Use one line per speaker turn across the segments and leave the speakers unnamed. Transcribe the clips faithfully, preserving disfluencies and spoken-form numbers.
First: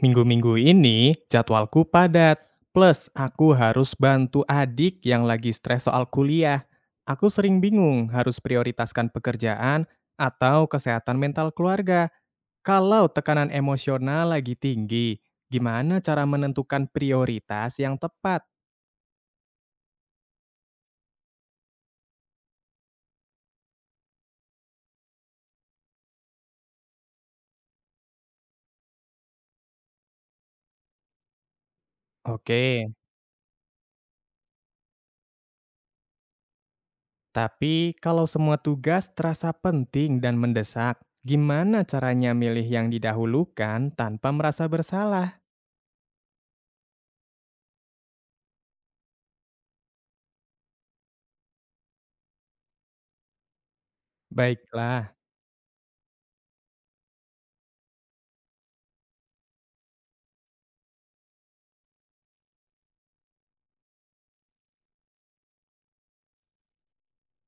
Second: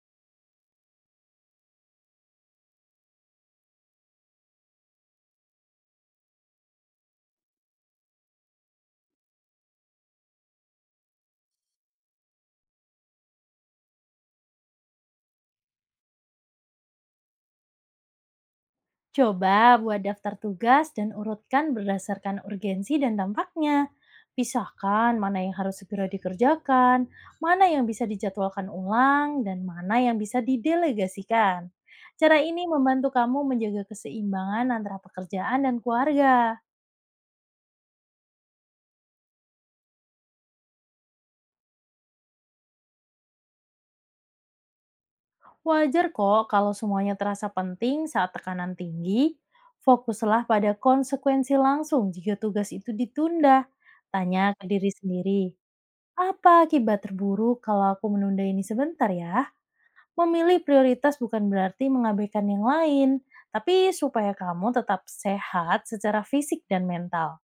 Minggu-minggu ini jadwalku padat, plus aku harus bantu adik yang lagi stres soal kuliah. Aku sering bingung harus prioritaskan pekerjaan atau kesehatan mental keluarga. Kalau tekanan emosional lagi tinggi, gimana cara menentukan prioritas yang tepat?
Coba buat daftar tugas dan urutkan berdasarkan urgensi dan dampaknya. Pisahkan mana yang harus segera dikerjakan, mana yang bisa dijadwalkan ulang, dan mana yang bisa didelegasikan. Cara
Oke,
ini membantu kamu menjaga keseimbangan antara pekerjaan dan keluarga.
tapi kalau semua tugas terasa penting dan mendesak, gimana caranya milih yang didahulukan tanpa merasa bersalah?
Wajar kok kalau semuanya terasa penting saat tekanan tinggi. Fokuslah pada konsekuensi langsung jika tugas itu ditunda. Tanya ke diri
Baiklah.
sendiri, apa akibat terburuk kalau aku menunda ini sebentar ya? Memilih prioritas bukan berarti mengabaikan yang lain, tapi supaya kamu tetap sehat secara fisik dan mental.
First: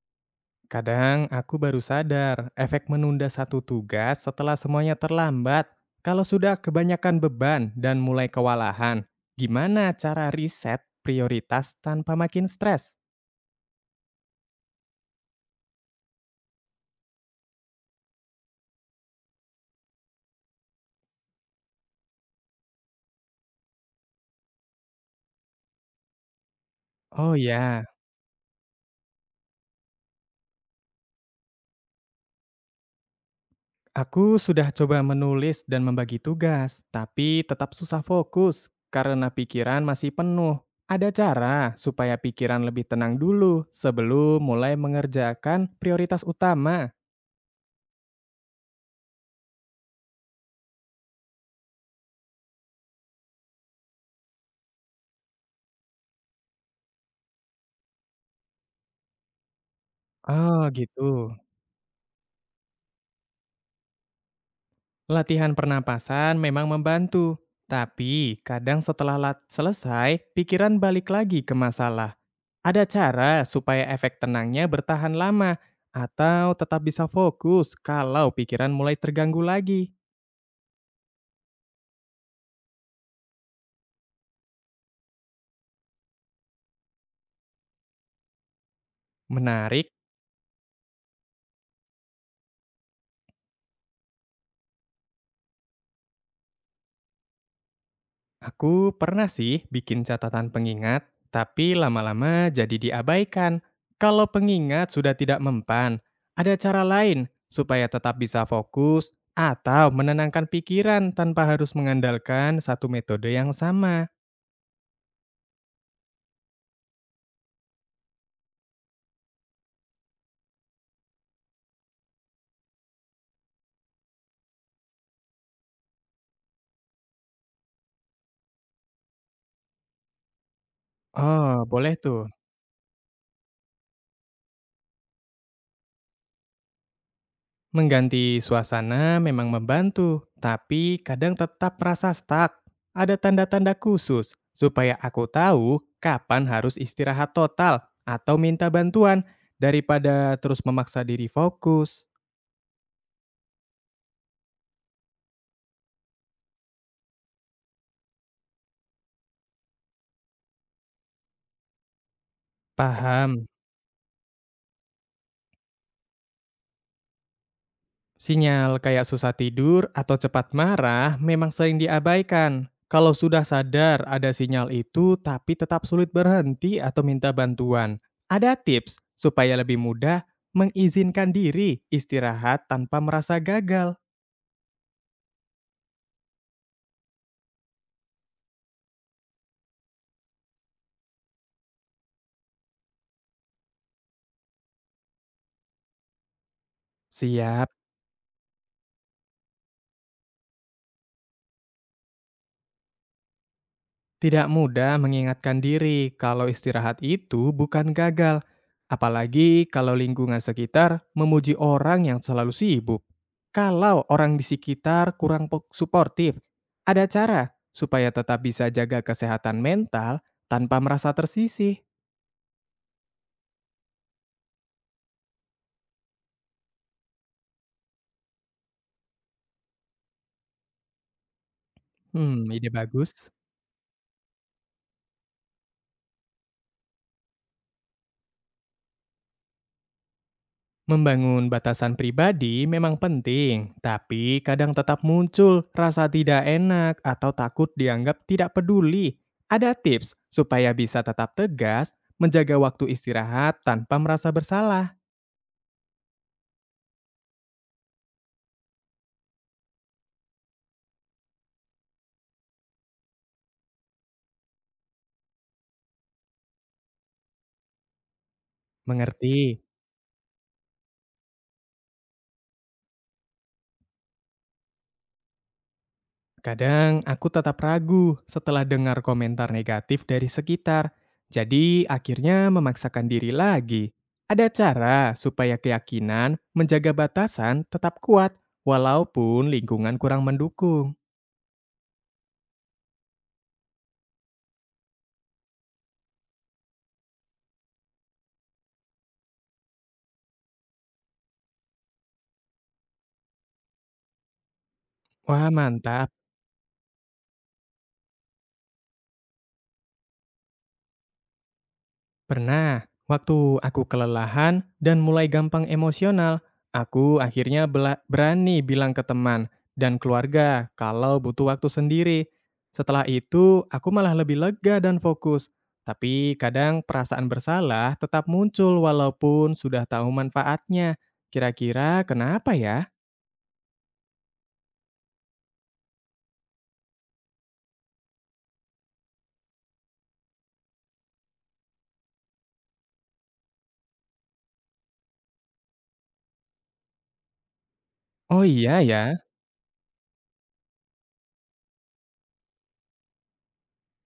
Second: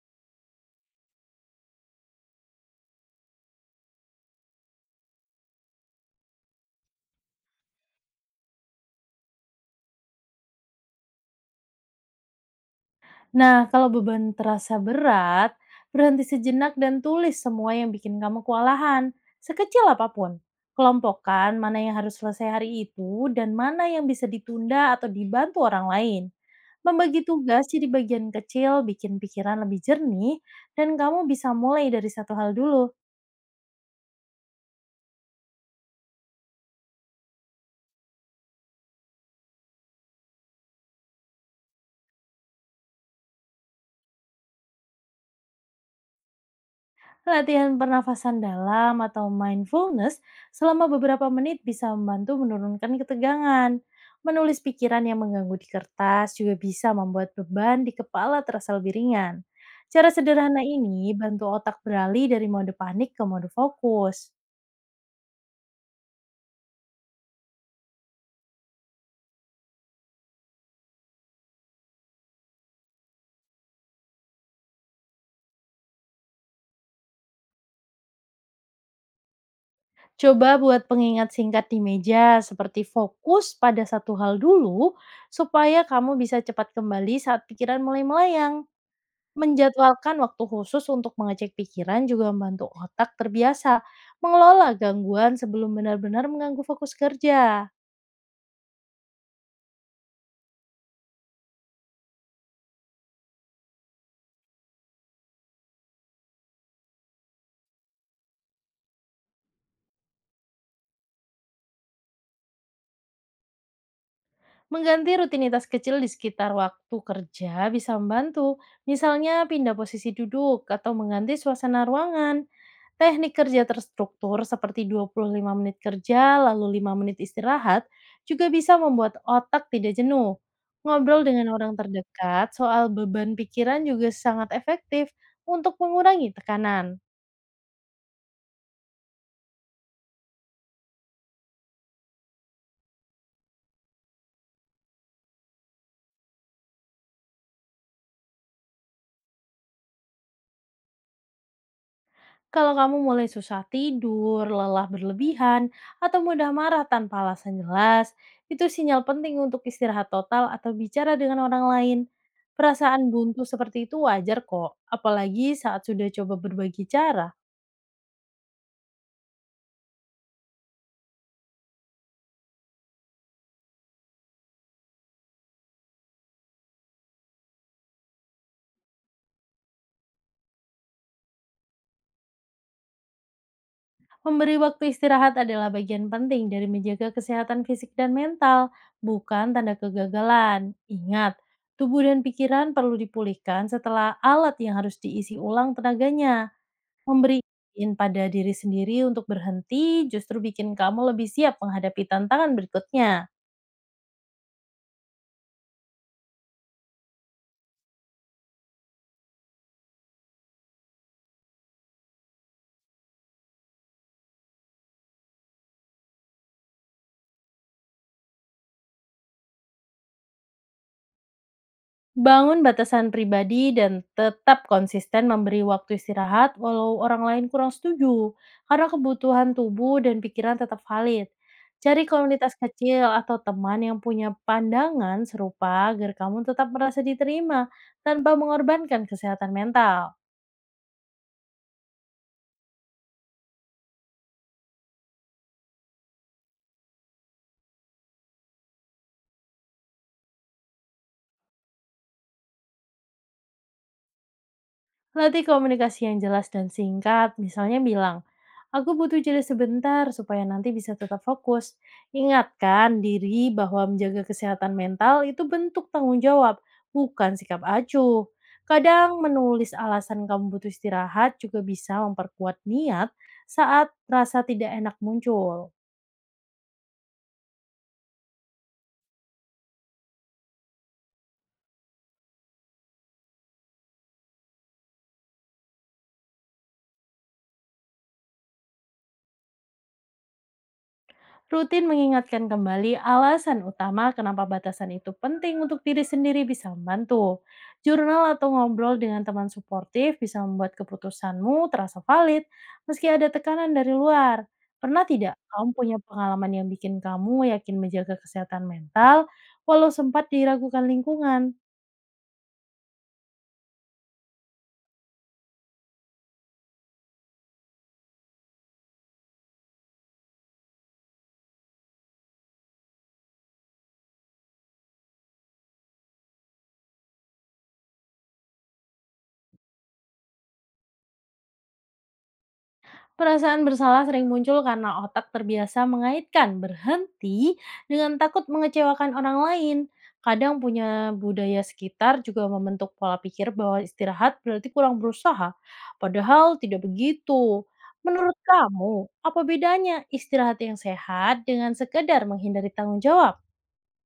Kadang aku baru sadar efek menunda satu tugas setelah semuanya terlambat. Kalau sudah kebanyakan beban dan mulai kewalahan, gimana cara riset prioritas tanpa makin stres?
Nah, kalau beban terasa berat, berhenti sejenak dan tulis semua yang bikin kamu kewalahan, sekecil apapun. Kelompokkan mana yang harus selesai hari itu dan mana yang bisa ditunda atau dibantu orang lain. Membagi
Oh
tugas
ya,
jadi bagian kecil bikin pikiran lebih jernih dan kamu bisa mulai dari satu hal dulu.
aku sudah coba menulis dan membagi tugas, tapi tetap susah fokus karena pikiran masih penuh. Ada cara supaya pikiran lebih tenang dulu sebelum mulai mengerjakan prioritas utama.
Latihan pernafasan dalam atau mindfulness selama beberapa menit bisa membantu menurunkan ketegangan. Menulis pikiran yang mengganggu di kertas juga bisa membuat beban di kepala terasa lebih ringan. Cara
Oh
sederhana
gitu.
ini bantu otak beralih dari mode panik ke mode fokus.
Latihan pernapasan memang membantu, tapi kadang setelah lat- selesai, pikiran balik lagi ke masalah. Ada cara supaya efek tenangnya bertahan lama atau tetap bisa fokus kalau pikiran mulai terganggu lagi.
Coba buat pengingat singkat di meja seperti fokus pada satu hal dulu supaya kamu bisa cepat kembali saat pikiran mulai melayang.
Menarik.
Menjadwalkan waktu khusus untuk mengecek pikiran juga membantu otak terbiasa mengelola gangguan sebelum benar-benar mengganggu fokus kerja.
Aku pernah sih bikin catatan pengingat, tapi lama-lama jadi diabaikan. Kalau pengingat sudah tidak mempan, ada cara lain supaya tetap bisa fokus atau menenangkan pikiran tanpa harus mengandalkan satu metode yang sama.
Mengganti rutinitas kecil di sekitar waktu kerja bisa membantu, misalnya pindah posisi duduk atau mengganti suasana ruangan. Teknik kerja terstruktur seperti dua puluh lima menit kerja lalu lima menit istirahat juga bisa membuat otak tidak jenuh. Ngobrol dengan
Oh,
orang
boleh tuh.
terdekat soal beban pikiran juga sangat efektif untuk mengurangi tekanan.
Mengganti suasana memang membantu, tapi kadang tetap merasa stuck. Ada tanda-tanda khusus supaya aku tahu kapan harus istirahat total atau minta bantuan daripada terus memaksa diri fokus.
Kalau kamu mulai susah tidur, lelah berlebihan, atau mudah marah tanpa alasan jelas, itu sinyal penting untuk istirahat total atau bicara dengan orang lain. Perasaan buntu
Paham.
seperti itu wajar kok, apalagi saat sudah coba berbagi cara.
Sinyal kayak susah tidur atau cepat marah memang sering diabaikan. Kalau sudah sadar ada sinyal itu tapi tetap sulit berhenti atau minta bantuan, ada tips supaya lebih mudah mengizinkan diri istirahat tanpa merasa gagal.
Memberi waktu istirahat adalah bagian penting dari menjaga kesehatan fisik dan mental, bukan tanda kegagalan. Ingat, tubuh dan pikiran perlu dipulihkan setelah alat yang harus diisi ulang tenaganya.
Siap.
Memberiin pada diri sendiri untuk berhenti justru bikin kamu lebih siap menghadapi tantangan berikutnya.
Tidak mudah mengingatkan diri kalau istirahat itu bukan gagal, apalagi kalau lingkungan sekitar memuji orang yang selalu sibuk. Kalau orang di sekitar kurang po- suportif, ada cara supaya tetap bisa jaga kesehatan mental tanpa merasa tersisih.
Bangun batasan pribadi dan tetap konsisten memberi waktu istirahat walau orang lain kurang setuju, karena kebutuhan tubuh dan pikiran tetap valid. Cari
Hmm,
komunitas
ide
kecil
bagus.
atau teman yang punya pandangan serupa agar kamu tetap merasa diterima tanpa mengorbankan kesehatan mental.
Membangun batasan pribadi memang penting, tapi kadang tetap muncul rasa tidak enak atau takut dianggap tidak peduli. Ada tips supaya bisa tetap tegas, menjaga waktu istirahat tanpa merasa bersalah.
Latih komunikasi yang jelas dan singkat, misalnya bilang, aku butuh jeda sebentar supaya nanti bisa tetap fokus. Ingatkan diri bahwa menjaga kesehatan mental itu bentuk tanggung jawab, bukan sikap acuh. Kadang
Mengerti?
menulis alasan kamu butuh istirahat juga bisa memperkuat niat saat rasa tidak enak muncul.
Kadang aku tetap ragu setelah dengar komentar negatif dari sekitar, jadi akhirnya memaksakan diri lagi. Ada cara supaya keyakinan menjaga batasan tetap kuat, walaupun lingkungan kurang mendukung.
Rutin mengingatkan kembali alasan utama kenapa batasan itu penting untuk diri sendiri bisa membantu. Jurnal atau ngobrol dengan teman suportif bisa membuat keputusanmu terasa valid meski ada tekanan dari luar. Pernah tidak
Wah,
kamu punya
mantap.
pengalaman yang bikin kamu yakin menjaga kesehatan mental walau sempat diragukan lingkungan?
Pernah, waktu aku kelelahan dan mulai gampang emosional, aku akhirnya bela- berani bilang ke teman dan keluarga kalau butuh waktu sendiri. Setelah itu, aku malah lebih lega dan fokus. Tapi kadang perasaan bersalah tetap muncul walaupun sudah tahu manfaatnya. Kira-kira kenapa ya?
Perasaan bersalah sering muncul karena otak terbiasa mengaitkan berhenti dengan takut mengecewakan orang lain. Kadang punya budaya sekitar juga membentuk pola pikir bahwa istirahat berarti kurang berusaha, padahal tidak begitu. Menurut
Oh iya
kamu,
ya.
apa bedanya istirahat yang sehat dengan sekedar menghindari tanggung jawab?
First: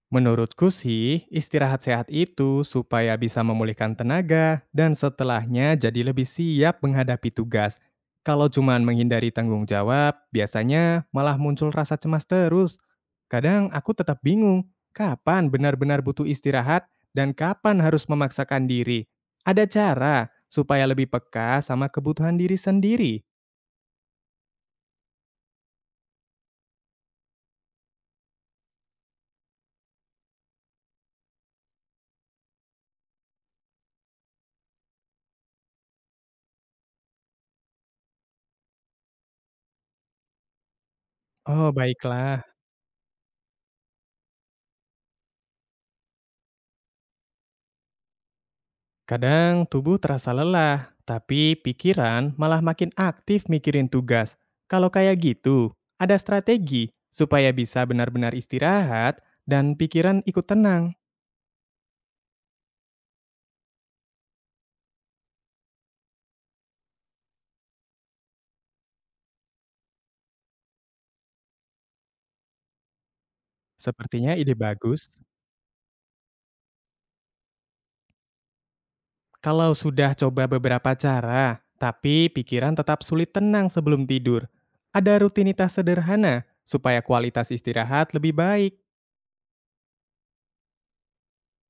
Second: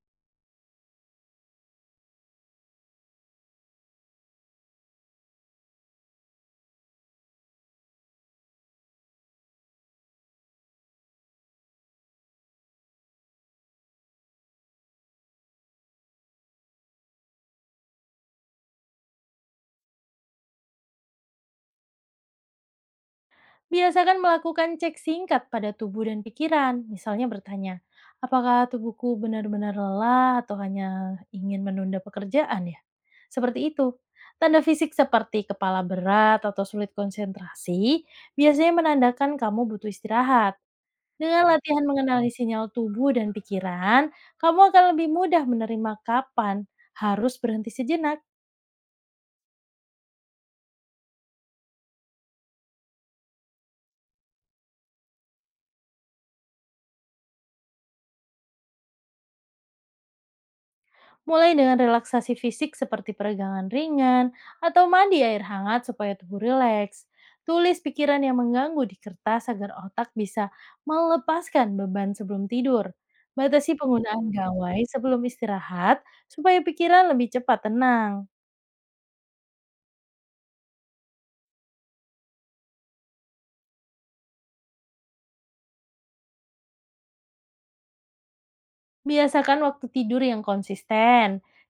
Menurutku sih, istirahat sehat itu supaya bisa memulihkan tenaga dan setelahnya jadi lebih siap menghadapi tugas. Kalau cuman menghindari tanggung jawab, biasanya malah muncul rasa cemas terus. Kadang aku tetap bingung, kapan benar-benar butuh istirahat dan kapan harus memaksakan diri. Ada cara supaya lebih peka sama kebutuhan diri sendiri.
Biasakan melakukan cek singkat pada tubuh dan pikiran, misalnya bertanya, apakah tubuhku benar-benar lelah atau hanya ingin menunda pekerjaan ya? Seperti itu. Tanda fisik seperti kepala berat atau sulit konsentrasi biasanya menandakan kamu butuh istirahat. Dengan
Oh,
latihan mengenali
baiklah.
sinyal tubuh dan pikiran, kamu akan lebih mudah menerima kapan harus berhenti sejenak.
Kadang tubuh terasa lelah, tapi pikiran malah makin aktif mikirin tugas. Kalau kayak gitu, ada strategi supaya bisa benar-benar istirahat dan pikiran ikut tenang.
Mulai dengan relaksasi fisik seperti peregangan ringan atau mandi air hangat supaya tubuh rileks. Tulis pikiran yang mengganggu di kertas agar otak bisa melepaskan beban sebelum tidur. Batasi penggunaan
Sepertinya ide
gawai
bagus.
sebelum istirahat supaya pikiran lebih cepat tenang.
Kalau sudah coba beberapa cara, tapi pikiran tetap sulit tenang sebelum tidur. Ada rutinitas sederhana supaya kualitas istirahat lebih baik.
Biasakan waktu tidur yang konsisten,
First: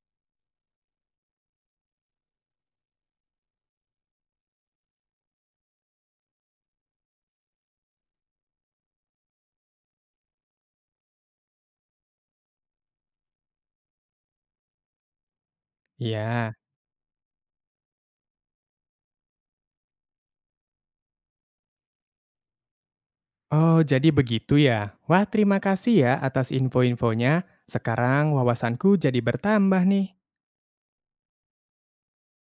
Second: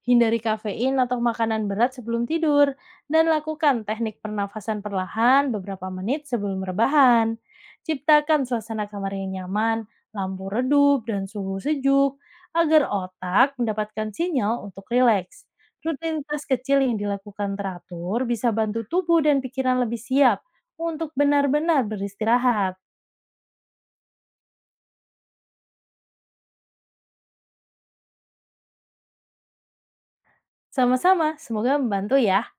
hindari kafein atau makanan berat sebelum tidur, dan lakukan teknik pernafasan perlahan beberapa menit sebelum rebahan. Ciptakan suasana kamar yang nyaman, lampu redup, dan suhu sejuk agar otak mendapatkan sinyal untuk rileks. Rutinitas
Ya.
kecil yang dilakukan teratur bisa bantu tubuh dan pikiran lebih siap untuk benar-benar beristirahat.
Oh, jadi begitu ya. Wah, terima kasih ya atas info-infonya. Sekarang wawasanku jadi bertambah nih.
Sama-sama, semoga membantu ya.